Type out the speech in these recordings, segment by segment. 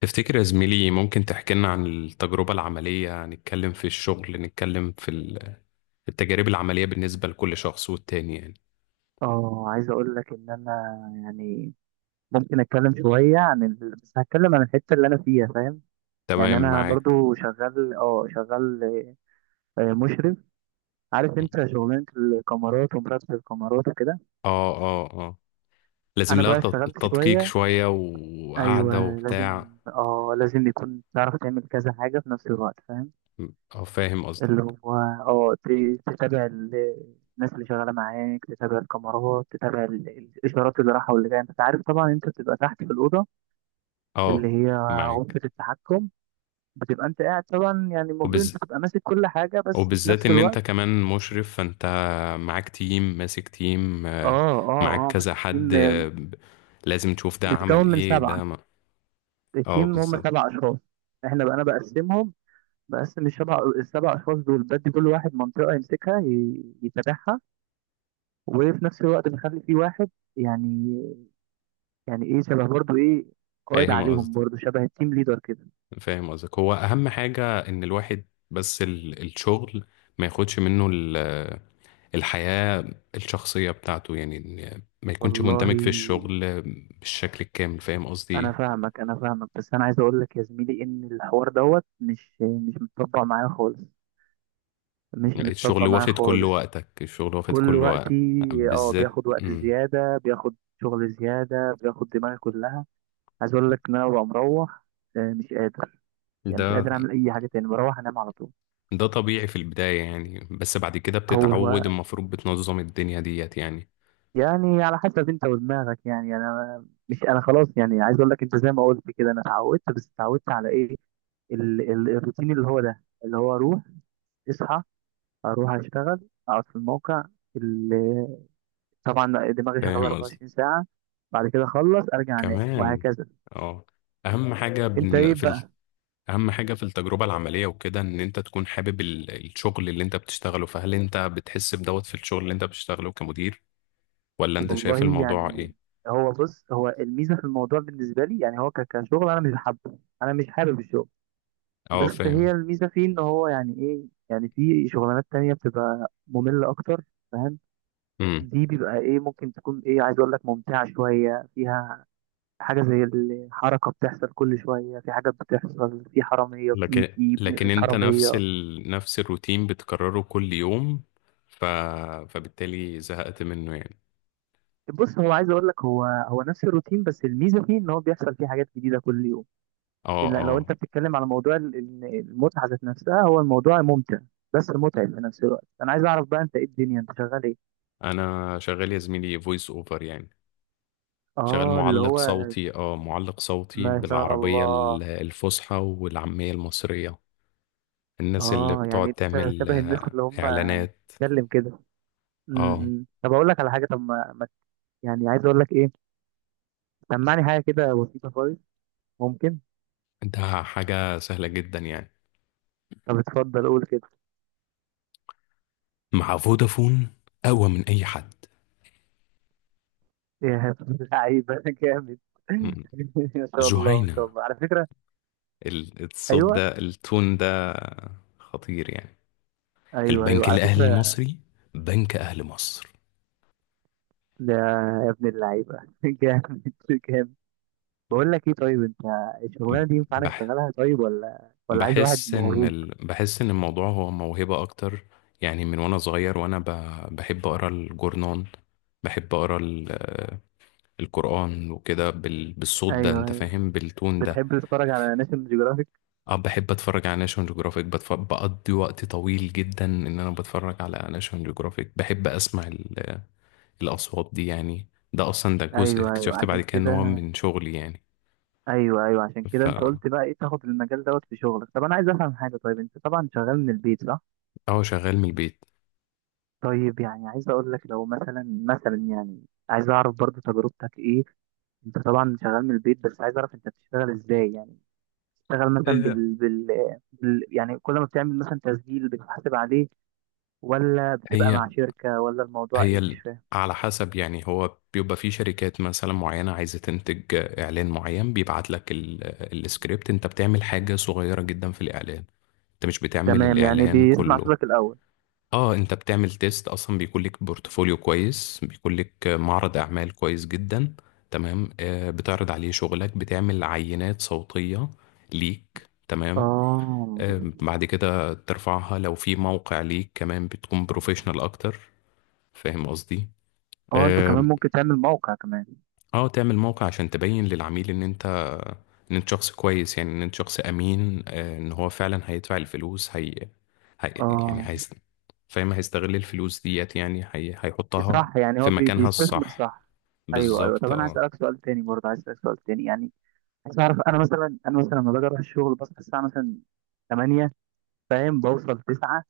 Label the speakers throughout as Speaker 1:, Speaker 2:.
Speaker 1: تفتكر يا زميلي، ممكن تحكي لنا عن التجربة العملية؟ نتكلم في الشغل، نتكلم في التجارب العملية بالنسبة لكل شخص والتاني يعني.
Speaker 2: اه عايز اقول لك ان انا، يعني ممكن اتكلم شويه بس هتكلم عن الحته اللي انا فيها، فاهم؟ يعني
Speaker 1: تمام
Speaker 2: انا
Speaker 1: معاك.
Speaker 2: برضو شغال، مشرف. عارف انت شغلانه الكاميرات ومراقبه الكاميرات وكده.
Speaker 1: اه، لازم
Speaker 2: انا
Speaker 1: لها
Speaker 2: بقى اشتغلت
Speaker 1: تدقيق
Speaker 2: شويه.
Speaker 1: شوية
Speaker 2: ايوه،
Speaker 1: وقعدة
Speaker 2: لازم
Speaker 1: وبتاع.
Speaker 2: اه لازم يكون تعرف تعمل كذا حاجه في نفس الوقت، فاهم؟
Speaker 1: اه فاهم
Speaker 2: اللي
Speaker 1: قصدك.
Speaker 2: هو تتابع الناس اللي شغاله معاك، تتابع الكاميرات، تتابع الاشارات اللي رايحه واللي جايه. انت عارف طبعا، انت بتبقى تحت في الاوضه اللي
Speaker 1: اه
Speaker 2: هي
Speaker 1: معاك.
Speaker 2: غرفة التحكم. بتبقى انت قاعد طبعا، يعني المفروض
Speaker 1: وبز...
Speaker 2: انت تبقى ماسك كل حاجة، بس في
Speaker 1: وبالذات
Speaker 2: نفس
Speaker 1: ان انت
Speaker 2: الوقت
Speaker 1: كمان مشرف، فانت معاك تيم، ماسك تيم معاك
Speaker 2: اه
Speaker 1: كذا
Speaker 2: ماسك
Speaker 1: حد،
Speaker 2: تيم،
Speaker 1: لازم تشوف ده عمل
Speaker 2: متكون من
Speaker 1: ايه،
Speaker 2: سبعة.
Speaker 1: ده ما... اه
Speaker 2: التيم هم
Speaker 1: بالظبط.
Speaker 2: سبع اشخاص. احنا بقى انا بقسمهم، بقسم السبع اشخاص دول، بدي كل واحد منطقة يمسكها يتابعها. وفي نفس الوقت بخلي في واحد، يعني يعني ايه، شبه برضو، ايه، قائد
Speaker 1: فاهم
Speaker 2: عليهم،
Speaker 1: قصدك
Speaker 2: برضو شبه التيم ليدر كده.
Speaker 1: فاهم قصدك هو اهم حاجة ان الواحد بس الشغل ما ياخدش منه الحياة الشخصية بتاعته، يعني إن ما يكونش
Speaker 2: والله
Speaker 1: مندمج في الشغل بالشكل الكامل. فاهم قصدي
Speaker 2: انا
Speaker 1: إيه؟
Speaker 2: فاهمك، انا فاهمك، بس انا عايز اقول لك يا زميلي ان الحوار دوت مش متطبق معايا خالص. مش متطبق
Speaker 1: الشغل
Speaker 2: معايا
Speaker 1: واخد كل
Speaker 2: خالص.
Speaker 1: وقتك، الشغل واخد
Speaker 2: كل
Speaker 1: كل
Speaker 2: وقتي.
Speaker 1: وقت.
Speaker 2: اه
Speaker 1: بالذات
Speaker 2: بياخد وقت زياده، بياخد شغل زياده، بياخد دماغي كلها. عايز اقول لك ان انا ببقى مروح، مش قادر، يعني مش
Speaker 1: ده.
Speaker 2: قادر اعمل اي حاجه تاني، بروح انام على طول.
Speaker 1: ده طبيعي في البداية يعني، بس بعد كده
Speaker 2: هو،
Speaker 1: بتتعود، المفروض بتنظم الدنيا ديت يعني.
Speaker 2: يعني على حسب انت ودماغك، يعني انا مش انا خلاص، يعني عايز اقول لك انت زي ما قلت كده، انا اتعودت، بس اتعودت على ايه؟ الروتين اللي هو ده، اللي هو اروح، اصحى، اروح اشتغل، اقعد في الموقع اللي، طبعا دماغي شغاله
Speaker 1: فاهم قصدي.
Speaker 2: 24 ساعه، بعد كده اخلص ارجع انام
Speaker 1: كمان
Speaker 2: وهكذا.
Speaker 1: اه. اهم حاجة
Speaker 2: انت
Speaker 1: بن-
Speaker 2: ايه
Speaker 1: في
Speaker 2: بقى؟
Speaker 1: اهم حاجة في التجربة العملية وكده، ان انت تكون حابب الشغل اللي انت بتشتغله. فهل انت بتحس بدوت في الشغل اللي انت بتشتغله كمدير، ولا انت شايف
Speaker 2: والله
Speaker 1: الموضوع
Speaker 2: يعني،
Speaker 1: ايه؟
Speaker 2: بص، هو الميزه في الموضوع بالنسبه لي، يعني هو كشغل انا مش حابه انا مش حابب الشغل.
Speaker 1: اه
Speaker 2: بس
Speaker 1: فاهم.
Speaker 2: هي الميزه فيه ان هو، يعني ايه، يعني في شغلانات تانية بتبقى ممله اكتر، فاهم؟
Speaker 1: امم.
Speaker 2: دي بيبقى ايه، ممكن تكون ايه، عايز اقول لك ممتعه شويه. فيها حاجة زي الحركة، بتحصل كل شوية في حاجات، بتحصل في حرامية
Speaker 1: لكن
Speaker 2: بتيجي
Speaker 1: لكن
Speaker 2: بنقفش
Speaker 1: انت نفس
Speaker 2: حرامية.
Speaker 1: نفس الروتين بتكرره كل يوم، ف... فبالتالي زهقت منه يعني.
Speaker 2: بص، هو عايز اقول لك، هو نفس الروتين، بس الميزة فيه ان هو بيحصل فيه حاجات جديدة كل يوم.
Speaker 1: اه
Speaker 2: إلا لو
Speaker 1: اه
Speaker 2: انت بتتكلم على موضوع المتعة ذات نفسها، هو الموضوع ممتع بس متعب في نفس الوقت. انا عايز اعرف بقى، انت ايه الدنيا، انت شغال ايه؟
Speaker 1: انا شغال يا زميلي فويس اوفر يعني. شغال
Speaker 2: اه، اللي
Speaker 1: معلق
Speaker 2: هو،
Speaker 1: صوتي. اه معلق صوتي
Speaker 2: ما شاء
Speaker 1: بالعربية
Speaker 2: الله.
Speaker 1: الفصحى والعامية المصرية. الناس اللي
Speaker 2: اه يعني
Speaker 1: بتقعد
Speaker 2: انت
Speaker 1: تعمل
Speaker 2: شبه الناس اللي هم
Speaker 1: اعلانات.
Speaker 2: بتتكلم كده. م-
Speaker 1: اه،
Speaker 2: م. طب اقول لك على حاجة. طب يعني عايز اقول لك ايه؟ سمعني حاجة كده بسيطة خالص، ممكن؟
Speaker 1: ده حاجة سهلة جدا يعني.
Speaker 2: طب اتفضل قول كده.
Speaker 1: مع فودافون، اقوى من اي حد.
Speaker 2: يا لعيبة جامد.
Speaker 1: م.
Speaker 2: ما شاء الله، ما شاء
Speaker 1: جهينة.
Speaker 2: الله، على فكرة.
Speaker 1: الصوت
Speaker 2: ايوه،
Speaker 1: ده، التون ده خطير يعني.
Speaker 2: ايوه، ايوه،
Speaker 1: البنك
Speaker 2: على
Speaker 1: الاهلي
Speaker 2: فكرة.
Speaker 1: المصري، بنك اهل مصر.
Speaker 2: ده يا ابن اللعيبة جامد، جامد. بقول لك ايه، طيب انت الشغلانة دي ينفع انا
Speaker 1: بح
Speaker 2: اشتغلها؟ طيب، ولا عايز واحد
Speaker 1: بحس ان
Speaker 2: موهوب؟
Speaker 1: بحس ان الموضوع هو موهبة اكتر يعني. من وانا صغير وانا بحب اقرا الجورنان، بحب اقرا القرآن وكده بالصوت ده،
Speaker 2: ايوه،
Speaker 1: انت
Speaker 2: ايوه،
Speaker 1: فاهم، بالتون ده.
Speaker 2: بتحب تتفرج على ناشونال جيوغرافيك؟
Speaker 1: اه بحب اتفرج على ناشونال جيوغرافيك. بقضي وقت طويل جدا ان انا بتفرج على ناشونال جيوغرافيك، بحب اسمع الاصوات دي يعني. ده اصلا ده جزء
Speaker 2: ايوه، ايوه،
Speaker 1: اكتشفت بعد
Speaker 2: عشان
Speaker 1: كده ان
Speaker 2: كده.
Speaker 1: هو من شغلي يعني.
Speaker 2: ايوه، ايوه، عشان
Speaker 1: ف
Speaker 2: كده انت قلت بقى ايه، تاخد المجال دوت في شغلك. طب انا عايز افهم حاجة، طيب انت طبعا شغال من البيت، صح؟
Speaker 1: اه شغال من البيت.
Speaker 2: طيب، يعني عايز اقول لك لو مثلا، يعني عايز اعرف برضو تجربتك ايه. انت طبعا شغال من البيت، بس عايز اعرف انت بتشتغل ازاي. يعني بتشتغل مثلا
Speaker 1: إيه،
Speaker 2: يعني كل ما بتعمل مثلا تسجيل بتحاسب عليه؟ ولا بتبقى
Speaker 1: هي
Speaker 2: مع شركة؟ ولا الموضوع
Speaker 1: هي
Speaker 2: ايه، مش
Speaker 1: ال-
Speaker 2: فاهم.
Speaker 1: على حسب يعني، هو بيبقى في شركات مثلا معينة عايزة تنتج إعلان معين، بيبعت لك السكريبت، أنت بتعمل حاجة صغيرة جدا في الإعلان، أنت مش بتعمل
Speaker 2: تمام، يعني
Speaker 1: الإعلان
Speaker 2: بيسمع
Speaker 1: كله.
Speaker 2: صوتك الاول.
Speaker 1: اه انت بتعمل تيست اصلا، بيكون لك بورتفوليو كويس، بيكون لك معرض اعمال كويس جدا. تمام، آه بتعرض عليه شغلك، بتعمل عينات صوتية ليك، تمام.
Speaker 2: اه
Speaker 1: آه بعد كده ترفعها لو في موقع ليك كمان، بتكون بروفيشنال اكتر. فاهم قصدي.
Speaker 2: اه انت
Speaker 1: اه.
Speaker 2: كمان ممكن تعمل موقع كمان.
Speaker 1: آه، تعمل موقع عشان تبين للعميل ان انت، ان انت شخص كويس، يعني ان انت شخص امين. آه، ان هو فعلا هيدفع الفلوس. هي... يعني
Speaker 2: اه،
Speaker 1: فاهم، هيستغل الفلوس ديت يعني. هيحطها
Speaker 2: صح، يعني
Speaker 1: في
Speaker 2: هو
Speaker 1: مكانها
Speaker 2: بيستثمر،
Speaker 1: الصح.
Speaker 2: صح. ايوه، ايوه، طب
Speaker 1: بالظبط
Speaker 2: انا عايز
Speaker 1: اه.
Speaker 2: اسالك سؤال تاني، برضه عايز اسالك سؤال تاني يعني. بس عارف، انا مثلا، لما باجي اروح الشغل بصحى الساعه مثلا 8، فاهم، بوصل 9.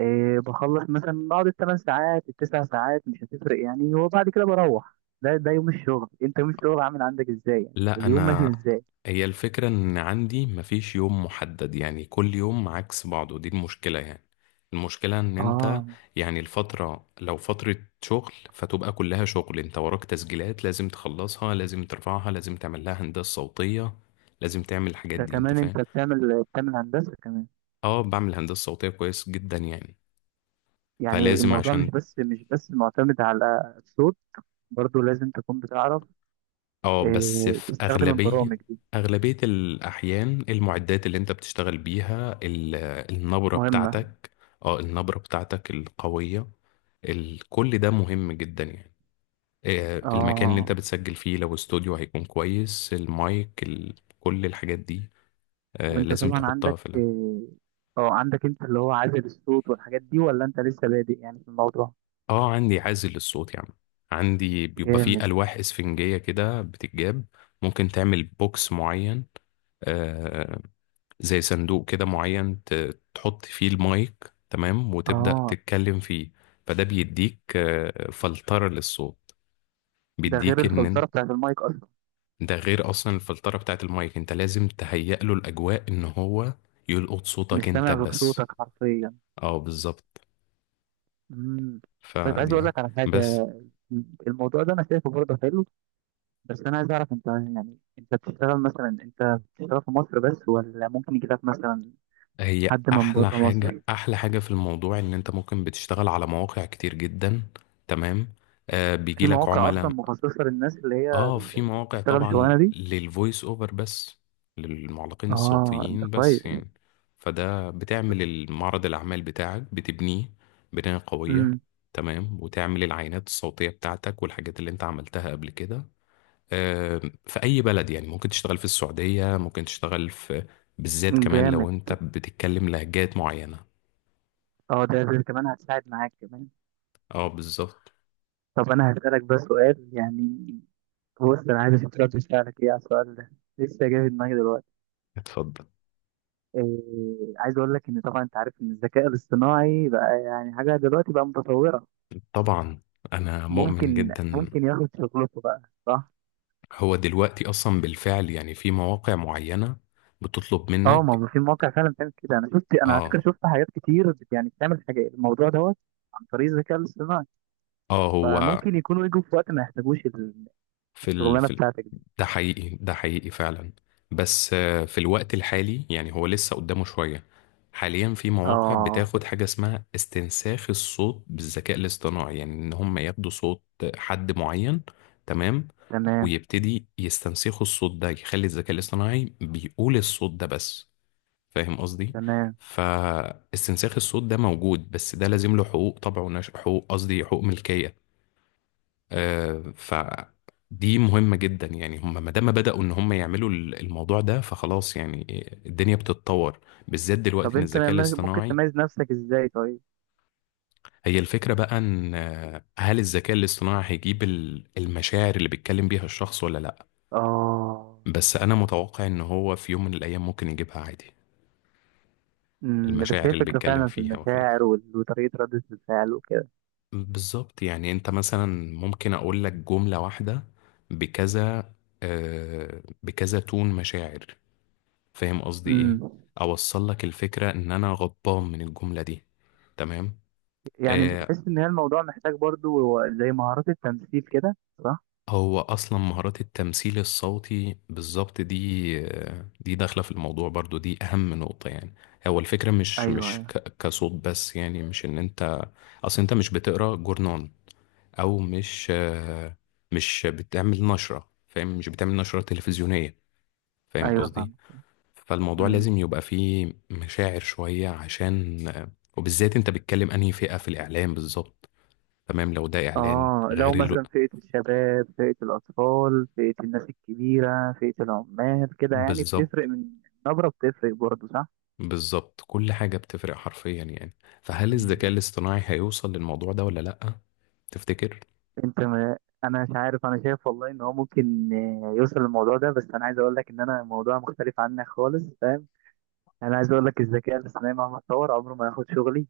Speaker 2: بخلص مثلا، بقعد ال 8 ساعات، ال 9 ساعات مش هتفرق يعني، وبعد كده بروح. ده يوم الشغل، انت يوم الشغل عامل عندك ازاي، يعني
Speaker 1: لا
Speaker 2: اليوم ماشي
Speaker 1: انا،
Speaker 2: ازاي؟
Speaker 1: هي الفكرة ان عندي مفيش يوم محدد يعني، كل يوم عكس بعضه، دي المشكلة يعني. المشكلة ان انت،
Speaker 2: اه،
Speaker 1: يعني الفترة لو فترة شغل، فتبقى كلها شغل، انت وراك تسجيلات لازم تخلصها، لازم ترفعها، لازم تعمل لها هندسة صوتية، لازم تعمل الحاجات
Speaker 2: ده
Speaker 1: دي. انت
Speaker 2: كمان
Speaker 1: فاهم.
Speaker 2: انت بتعمل هندسه كمان؟
Speaker 1: اه بعمل هندسة صوتية كويس جدا يعني.
Speaker 2: يعني
Speaker 1: فلازم
Speaker 2: الموضوع
Speaker 1: عشان
Speaker 2: مش بس معتمد على الصوت. برضو لازم تكون بتعرف
Speaker 1: اه. بس في
Speaker 2: تستخدم
Speaker 1: أغلبية
Speaker 2: البرامج دي،
Speaker 1: أغلبية الأحيان، المعدات اللي أنت بتشتغل بيها، النبرة
Speaker 2: مهمه.
Speaker 1: بتاعتك، اه النبرة بتاعتك القوية، كل ده مهم جدا يعني. آه، المكان اللي أنت
Speaker 2: اه،
Speaker 1: بتسجل فيه لو استوديو هيكون كويس، المايك، كل الحاجات دي آه،
Speaker 2: وانت
Speaker 1: لازم
Speaker 2: طبعا
Speaker 1: تحطها
Speaker 2: عندك
Speaker 1: في
Speaker 2: آه، اه عندك، انت اللي هو عازل الصوت والحاجات دي، ولا انت لسه بادئ يعني في الموضوع؟
Speaker 1: اه. عندي عازل للصوت يعني، عندي بيبقى فيه
Speaker 2: جامد.
Speaker 1: ألواح إسفنجية كده بتتجاب. ممكن تعمل بوكس معين، آه، زي صندوق كده معين، تحط فيه المايك، تمام، وتبدأ
Speaker 2: اه
Speaker 1: تتكلم فيه. فده بيديك آه، فلترة للصوت،
Speaker 2: ده غير
Speaker 1: بيديك
Speaker 2: الفلترة بتاعت المايك اصلا.
Speaker 1: ده غير اصلا الفلترة بتاعت المايك. انت لازم تهيئ له الاجواء ان هو يلقط
Speaker 2: مش
Speaker 1: صوتك انت
Speaker 2: سامع غير
Speaker 1: بس.
Speaker 2: صوتك حرفيا.
Speaker 1: اه بالظبط.
Speaker 2: امم طيب عايز
Speaker 1: فدي
Speaker 2: اقول
Speaker 1: يعني.
Speaker 2: لك على
Speaker 1: بس
Speaker 2: حاجة. الموضوع ده انا شايفه برضه حلو. بس انا عايز اعرف انت، يعني انت بتشتغل في مصر بس، ولا ممكن يجي لك مثلا
Speaker 1: هي
Speaker 2: حد من
Speaker 1: احلى
Speaker 2: بره مصر؟
Speaker 1: حاجة، احلى حاجة في الموضوع ان انت ممكن بتشتغل على مواقع كتير جدا، تمام، آه بيجي
Speaker 2: في
Speaker 1: لك
Speaker 2: مواقع
Speaker 1: عملاء.
Speaker 2: اصلا مخصصة للناس
Speaker 1: اه في
Speaker 2: اللي
Speaker 1: مواقع
Speaker 2: بتشتغل
Speaker 1: طبعا
Speaker 2: الشغلانة دي؟
Speaker 1: للفويس اوفر بس، للمعلقين
Speaker 2: اه، ده
Speaker 1: الصوتيين
Speaker 2: كويس.
Speaker 1: بس يعني. فده بتعمل المعرض الأعمال بتاعك، بتبنيه بناية قوية،
Speaker 2: امم
Speaker 1: تمام، وتعمل العينات الصوتية بتاعتك والحاجات اللي انت عملتها قبل كده. آه، في أي بلد يعني، ممكن تشتغل في السعودية، ممكن تشتغل في، بالذات كمان لو
Speaker 2: جامد،
Speaker 1: انت بتتكلم لهجات معينة.
Speaker 2: اه، ده كمان هتساعد معاك كمان.
Speaker 1: اه بالظبط.
Speaker 2: طب انا هسألك بس سؤال، يعني بص، انا عايز اشوف رد فعلك ايه على السؤال ده، لسه جاي في دماغي دلوقتي.
Speaker 1: اتفضل.
Speaker 2: إيه عايز اقول لك ان طبعا انت عارف ان الذكاء الاصطناعي بقى، يعني حاجه دلوقتي بقى متطوره.
Speaker 1: طبعا أنا مؤمن
Speaker 2: ممكن
Speaker 1: جدا.
Speaker 2: ممكن ياخد شغلته بقى، صح؟
Speaker 1: هو دلوقتي اصلا بالفعل يعني، في مواقع معينة بتطلب
Speaker 2: اه، ما
Speaker 1: منك.
Speaker 2: هو في مواقع فعلا بتعمل كده. انا على
Speaker 1: اه
Speaker 2: فكره شفت حاجات كتير، يعني بتعمل حاجه، الموضوع دوت عن طريق الذكاء الاصطناعي.
Speaker 1: اه هو
Speaker 2: فممكن يكونوا يجوا في وقت ما يحتاجوش
Speaker 1: في
Speaker 2: الشغلانه بتاعتك دي.
Speaker 1: ده حقيقي، ده حقيقي فعلا. بس آه، في الوقت الحالي يعني هو لسه قدامه شوية. حاليا في مواقع
Speaker 2: اه،
Speaker 1: بتاخد حاجة اسمها استنساخ الصوت بالذكاء الاصطناعي، يعني ان هم ياخدوا صوت حد معين، تمام،
Speaker 2: تمام،
Speaker 1: ويبتدي يستنسخوا الصوت ده، يخلي الذكاء الاصطناعي بيقول الصوت ده بس. فاهم قصدي.
Speaker 2: تمام.
Speaker 1: فاستنساخ الصوت ده موجود، بس ده لازم له حقوق طبع ونشر، حقوق قصدي حقوق ملكية. آه فدي مهمة جدا يعني. هم ما دام بدأوا ان هم يعملوا الموضوع ده، فخلاص يعني، الدنيا بتتطور، بالذات
Speaker 2: طب
Speaker 1: دلوقتي ان
Speaker 2: انت
Speaker 1: الذكاء
Speaker 2: ممكن
Speaker 1: الاصطناعي.
Speaker 2: تميز نفسك ازاي، طيب؟
Speaker 1: هي الفكرة بقى ان آه، هل الذكاء الاصطناعي هيجيب المشاعر اللي بيتكلم بيها الشخص ولا لا؟
Speaker 2: اه.
Speaker 1: بس انا متوقع ان هو في يوم من الايام ممكن يجيبها عادي.
Speaker 2: بس
Speaker 1: المشاعر
Speaker 2: هي
Speaker 1: اللي
Speaker 2: فكرة
Speaker 1: بيتكلم
Speaker 2: فعلا في
Speaker 1: فيها وخلافه.
Speaker 2: المشاعر وطريقة ردة الفعل وكده.
Speaker 1: بالظبط، يعني انت مثلا ممكن اقول لك جملة واحدة بكذا آه بكذا تون مشاعر. فاهم قصدي
Speaker 2: امم
Speaker 1: ايه؟ اوصل لك الفكرة ان انا غضبان من الجملة دي. تمام.
Speaker 2: يعني
Speaker 1: آه
Speaker 2: بتحس ان هي الموضوع محتاج برضو زي مهارات التمثيل كده، صح؟
Speaker 1: هو اصلا مهارات التمثيل الصوتي بالظبط، دي آه دي داخلة في الموضوع برضو، دي اهم نقطة يعني. هو الفكرة مش
Speaker 2: ايوه،
Speaker 1: مش
Speaker 2: ايوه،
Speaker 1: ك- كصوت بس يعني، مش ان انت، اصل انت مش بتقرا جورنال او مش آه، مش بتعمل نشرة، فاهم، مش بتعمل نشرة تلفزيونية. فاهم
Speaker 2: ايوه،
Speaker 1: قصدي.
Speaker 2: فاهم.
Speaker 1: فالموضوع
Speaker 2: امم
Speaker 1: لازم يبقى فيه مشاعر شوية عشان آه، وبالذات انت بتتكلم انهي فئة في الاعلام بالظبط، تمام، لو ده اعلان
Speaker 2: اه لو
Speaker 1: غير
Speaker 2: مثلا فئة الشباب، فئة الأطفال، فئة الناس الكبيرة، فئة العمال كده، يعني بتفرق
Speaker 1: بالظبط
Speaker 2: من النبرة، بتفرق برضو، صح.
Speaker 1: بالظبط كل حاجة بتفرق حرفيا يعني. فهل الذكاء
Speaker 2: مم.
Speaker 1: الاصطناعي هيوصل للموضوع ده ولا لأ؟ تفتكر؟
Speaker 2: انت ما انا مش عارف، انا شايف والله ان هو ممكن، يوصل للموضوع ده، بس انا عايز اقول لك ان انا الموضوع مختلف عنك خالص، فاهم. انا عايز اقول لك، الذكاء الاصطناعي مهما اتطور عمره ما هياخد شغلي.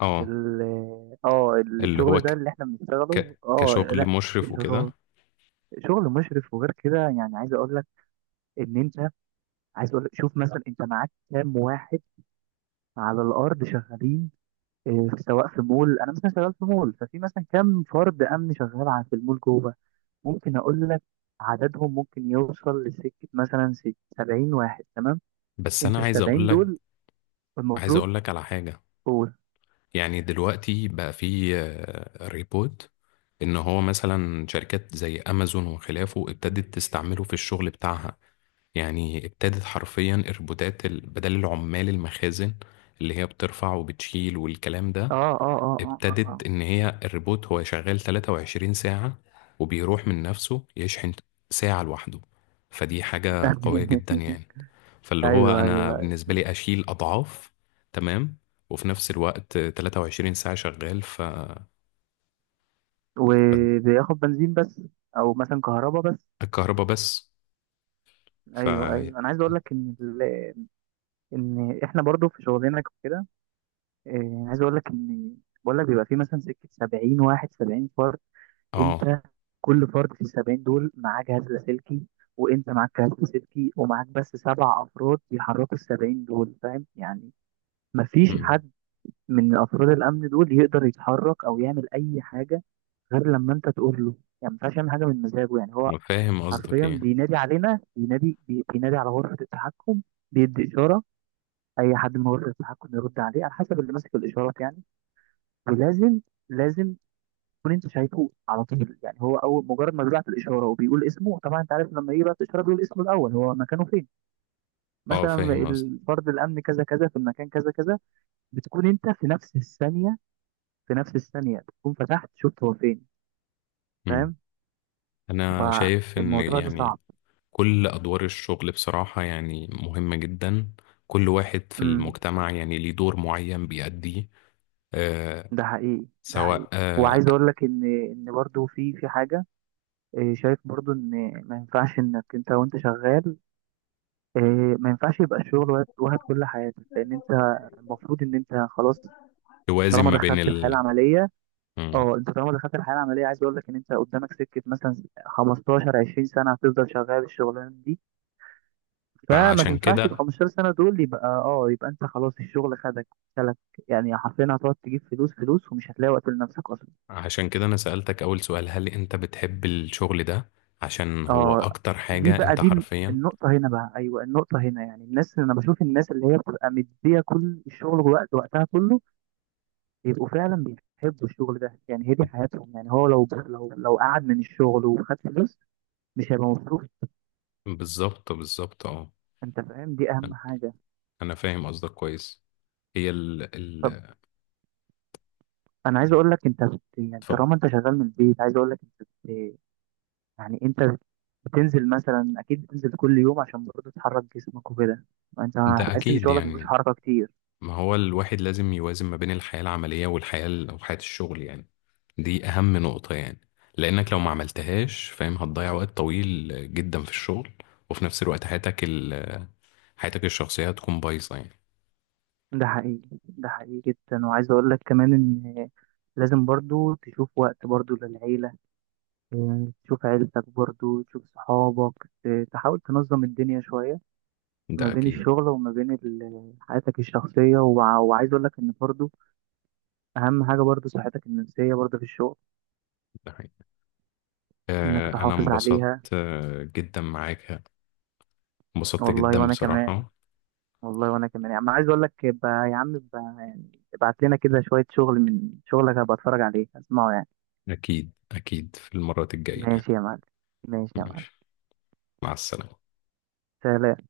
Speaker 1: اه اللي هو
Speaker 2: الشغل ده اللي احنا بنشتغله، اه،
Speaker 1: كشغل
Speaker 2: لا.
Speaker 1: مشرف
Speaker 2: شغل
Speaker 1: وكده.
Speaker 2: شغل مشرف، وغير كده يعني عايز اقول لك ان انت عايز اقول لك، شوف مثلا، انت معاك كام واحد على الارض شغالين، سواء في مول، انا مثلا شغال في مول، ففي مثلا كام فرد امن شغال في المول جوه. ممكن اقول لك عددهم ممكن يوصل لسكه مثلا 70 واحد، تمام.
Speaker 1: بس
Speaker 2: انت
Speaker 1: انا
Speaker 2: ال
Speaker 1: عايز
Speaker 2: 70
Speaker 1: اقول لك،
Speaker 2: دول
Speaker 1: عايز
Speaker 2: المفروض،
Speaker 1: اقول لك على حاجة.
Speaker 2: قول.
Speaker 1: يعني دلوقتي بقى في آه، ريبوت، ان هو مثلا شركات زي امازون وخلافه ابتدت تستعمله في الشغل بتاعها، يعني ابتدت حرفيا الروبوتات بدل العمال المخازن، اللي هي بترفع وبتشيل والكلام
Speaker 2: اه،
Speaker 1: ده،
Speaker 2: اه، اه، اه، اه،
Speaker 1: ابتدت
Speaker 2: آه.
Speaker 1: ان هي الريبوت هو شغال 23 ساعة، وبيروح من نفسه يشحن ساعة لوحده. فدي حاجة قوية جدا يعني. فاللي هو
Speaker 2: ايوه،
Speaker 1: انا
Speaker 2: ايوه،
Speaker 1: بالنسبة لي اشيل اضعاف، تمام، وفي نفس الوقت 23 ساعة شغال.
Speaker 2: وبياخد بنزين بس، او مثلا كهرباء بس.
Speaker 1: الكهرباء بس. ف
Speaker 2: ايوه، ايوه، انا عايز اقول لك ان ان احنا برضو في شغلنا كده، عايز اقول لك بقول لك، بيبقى في مثلا سكه 70 واحد، 70 فرد.
Speaker 1: اه
Speaker 2: انت كل فرد في ال 70 دول معاه جهاز لاسلكي، وانت معاك جهاز لاسلكي، ومعاك بس سبع افراد بيحركوا ال 70 دول، فاهم يعني؟ مفيش
Speaker 1: مم.
Speaker 2: حد من افراد الامن دول يقدر يتحرك او يعمل اي حاجه غير لما انت تقول له. يعني ما ينفعش يعمل حاجه من مزاجه. يعني هو
Speaker 1: فاهم قصدك
Speaker 2: حرفيا
Speaker 1: ايه.
Speaker 2: بينادي علينا، بينادي على غرفه التحكم، بيدي اشاره. اي حد من غرفه التحكم يرد عليه، على حسب اللي ماسك الاشارات يعني. ولازم لازم تكون انت شايفه على طول، يعني هو اول مجرد ما بيبعت الاشاره وبيقول اسمه. طبعا انت عارف، لما يبعت الاشاره بيقول اسمه الاول، هو مكانه فين،
Speaker 1: اه
Speaker 2: مثلا
Speaker 1: فاهم قصدك.
Speaker 2: الفرد الامن كذا كذا في المكان كذا كذا. بتكون انت في نفس الثانية تكون فتحت شفت هو فين،
Speaker 1: مم.
Speaker 2: فاهم.
Speaker 1: انا شايف ان
Speaker 2: فالموضوع ده صعب.
Speaker 1: يعني كل أدوار الشغل بصراحة يعني مهمة جدا، كل واحد في
Speaker 2: امم
Speaker 1: المجتمع يعني ليه دور معين بيأديه. آه
Speaker 2: ده حقيقي، ده حقيقي.
Speaker 1: سواء
Speaker 2: وعايز
Speaker 1: آه،
Speaker 2: اقول لك ان برضو في حاجة، شايف برضو، ان ما ينفعش انك انت وانت شغال إيه، ما ينفعش يبقى الشغل واخد كل حياتك، لان انت المفروض ان انت خلاص
Speaker 1: توازن
Speaker 2: طالما
Speaker 1: ما بين
Speaker 2: دخلت الحياة
Speaker 1: ال
Speaker 2: العملية.
Speaker 1: مم.
Speaker 2: اه انت طالما دخلت الحياة العملية، عايز اقول لك ان انت قدامك سكة مثلا 15 20 سنة هتفضل شغال الشغلانة دي. فما
Speaker 1: فعشان
Speaker 2: تنفعش ال
Speaker 1: كده،
Speaker 2: 15 سنة دول، يبقى انت خلاص الشغل خدك، سلك. يعني حرفيا هتقعد تجيب فلوس فلوس، ومش هتلاقي وقت لنفسك اصلا.
Speaker 1: عشان كده أنا سألتك أول سؤال، هل أنت بتحب الشغل ده؟ عشان هو
Speaker 2: اه،
Speaker 1: أكتر حاجة أنت
Speaker 2: دي
Speaker 1: حرفيا.
Speaker 2: النقطة هنا بقى، ايوه، النقطة هنا يعني، انا بشوف الناس اللي هي بتبقى مدية كل الشغل وقتها كله، بيبقوا فعلا بيحبوا الشغل ده، يعني هي دي حياتهم. يعني هو لو قعد من الشغل وخد فلوس مش هيبقى مبسوط.
Speaker 1: بالظبط أه.
Speaker 2: انت فاهم، دي
Speaker 1: أنا
Speaker 2: اهم حاجة.
Speaker 1: أنا فاهم قصدك كويس. هي ال
Speaker 2: طب
Speaker 1: ال
Speaker 2: انا عايز
Speaker 1: ال-
Speaker 2: اقول لك، انت يعني
Speaker 1: اتفضل.
Speaker 2: طالما انت شغال من البيت، عايز اقول لك يعني انت بتنزل مثلا، اكيد بتنزل كل يوم عشان برضه تحرك جسمك وكده. انت
Speaker 1: ده
Speaker 2: هتحس ان
Speaker 1: أكيد
Speaker 2: شغلك مفيهوش
Speaker 1: يعني،
Speaker 2: حركة كتير.
Speaker 1: ما هو الواحد لازم يوازن ما بين الحياة العملية والحياة أو حياة الشغل يعني. دي أهم نقطة يعني. لأنك لو ما عملتهاش، فاهم، هتضيع وقت طويل جدا في الشغل، وفي نفس الوقت حياتك حياتك الشخصية هتكون بايظة يعني.
Speaker 2: ده حقيقي، ده حقيقي جدا. وعايز اقول لك كمان ان لازم برضه تشوف وقت برضه للعيلة، يعني تشوف عيلتك، برضه تشوف صحابك، تحاول تنظم الدنيا شوية ما
Speaker 1: ده
Speaker 2: بين
Speaker 1: أكيد.
Speaker 2: الشغل وما بين حياتك الشخصية. وعايز اقول لك ان برضه اهم حاجة برضه صحتك النفسية برضه في الشغل،
Speaker 1: ده حقيقي.
Speaker 2: انك
Speaker 1: آه، أنا
Speaker 2: تحافظ
Speaker 1: انبسطت
Speaker 2: عليها.
Speaker 1: آه، جدا معاك، انبسطت
Speaker 2: والله
Speaker 1: جدا
Speaker 2: وانا كمان،
Speaker 1: بصراحة.
Speaker 2: والله وانا كمان يعني، عايز اقول لك يبقى، يا عم يبقى يعني، ابعت لنا كده شوية شغل من شغلك هبقى اتفرج عليه، اسمعه يعني.
Speaker 1: أكيد في المرات الجاية يعني.
Speaker 2: ماشي يا معلم. ماشي يا معلم.
Speaker 1: ماشي، مع السلامة.
Speaker 2: سلام.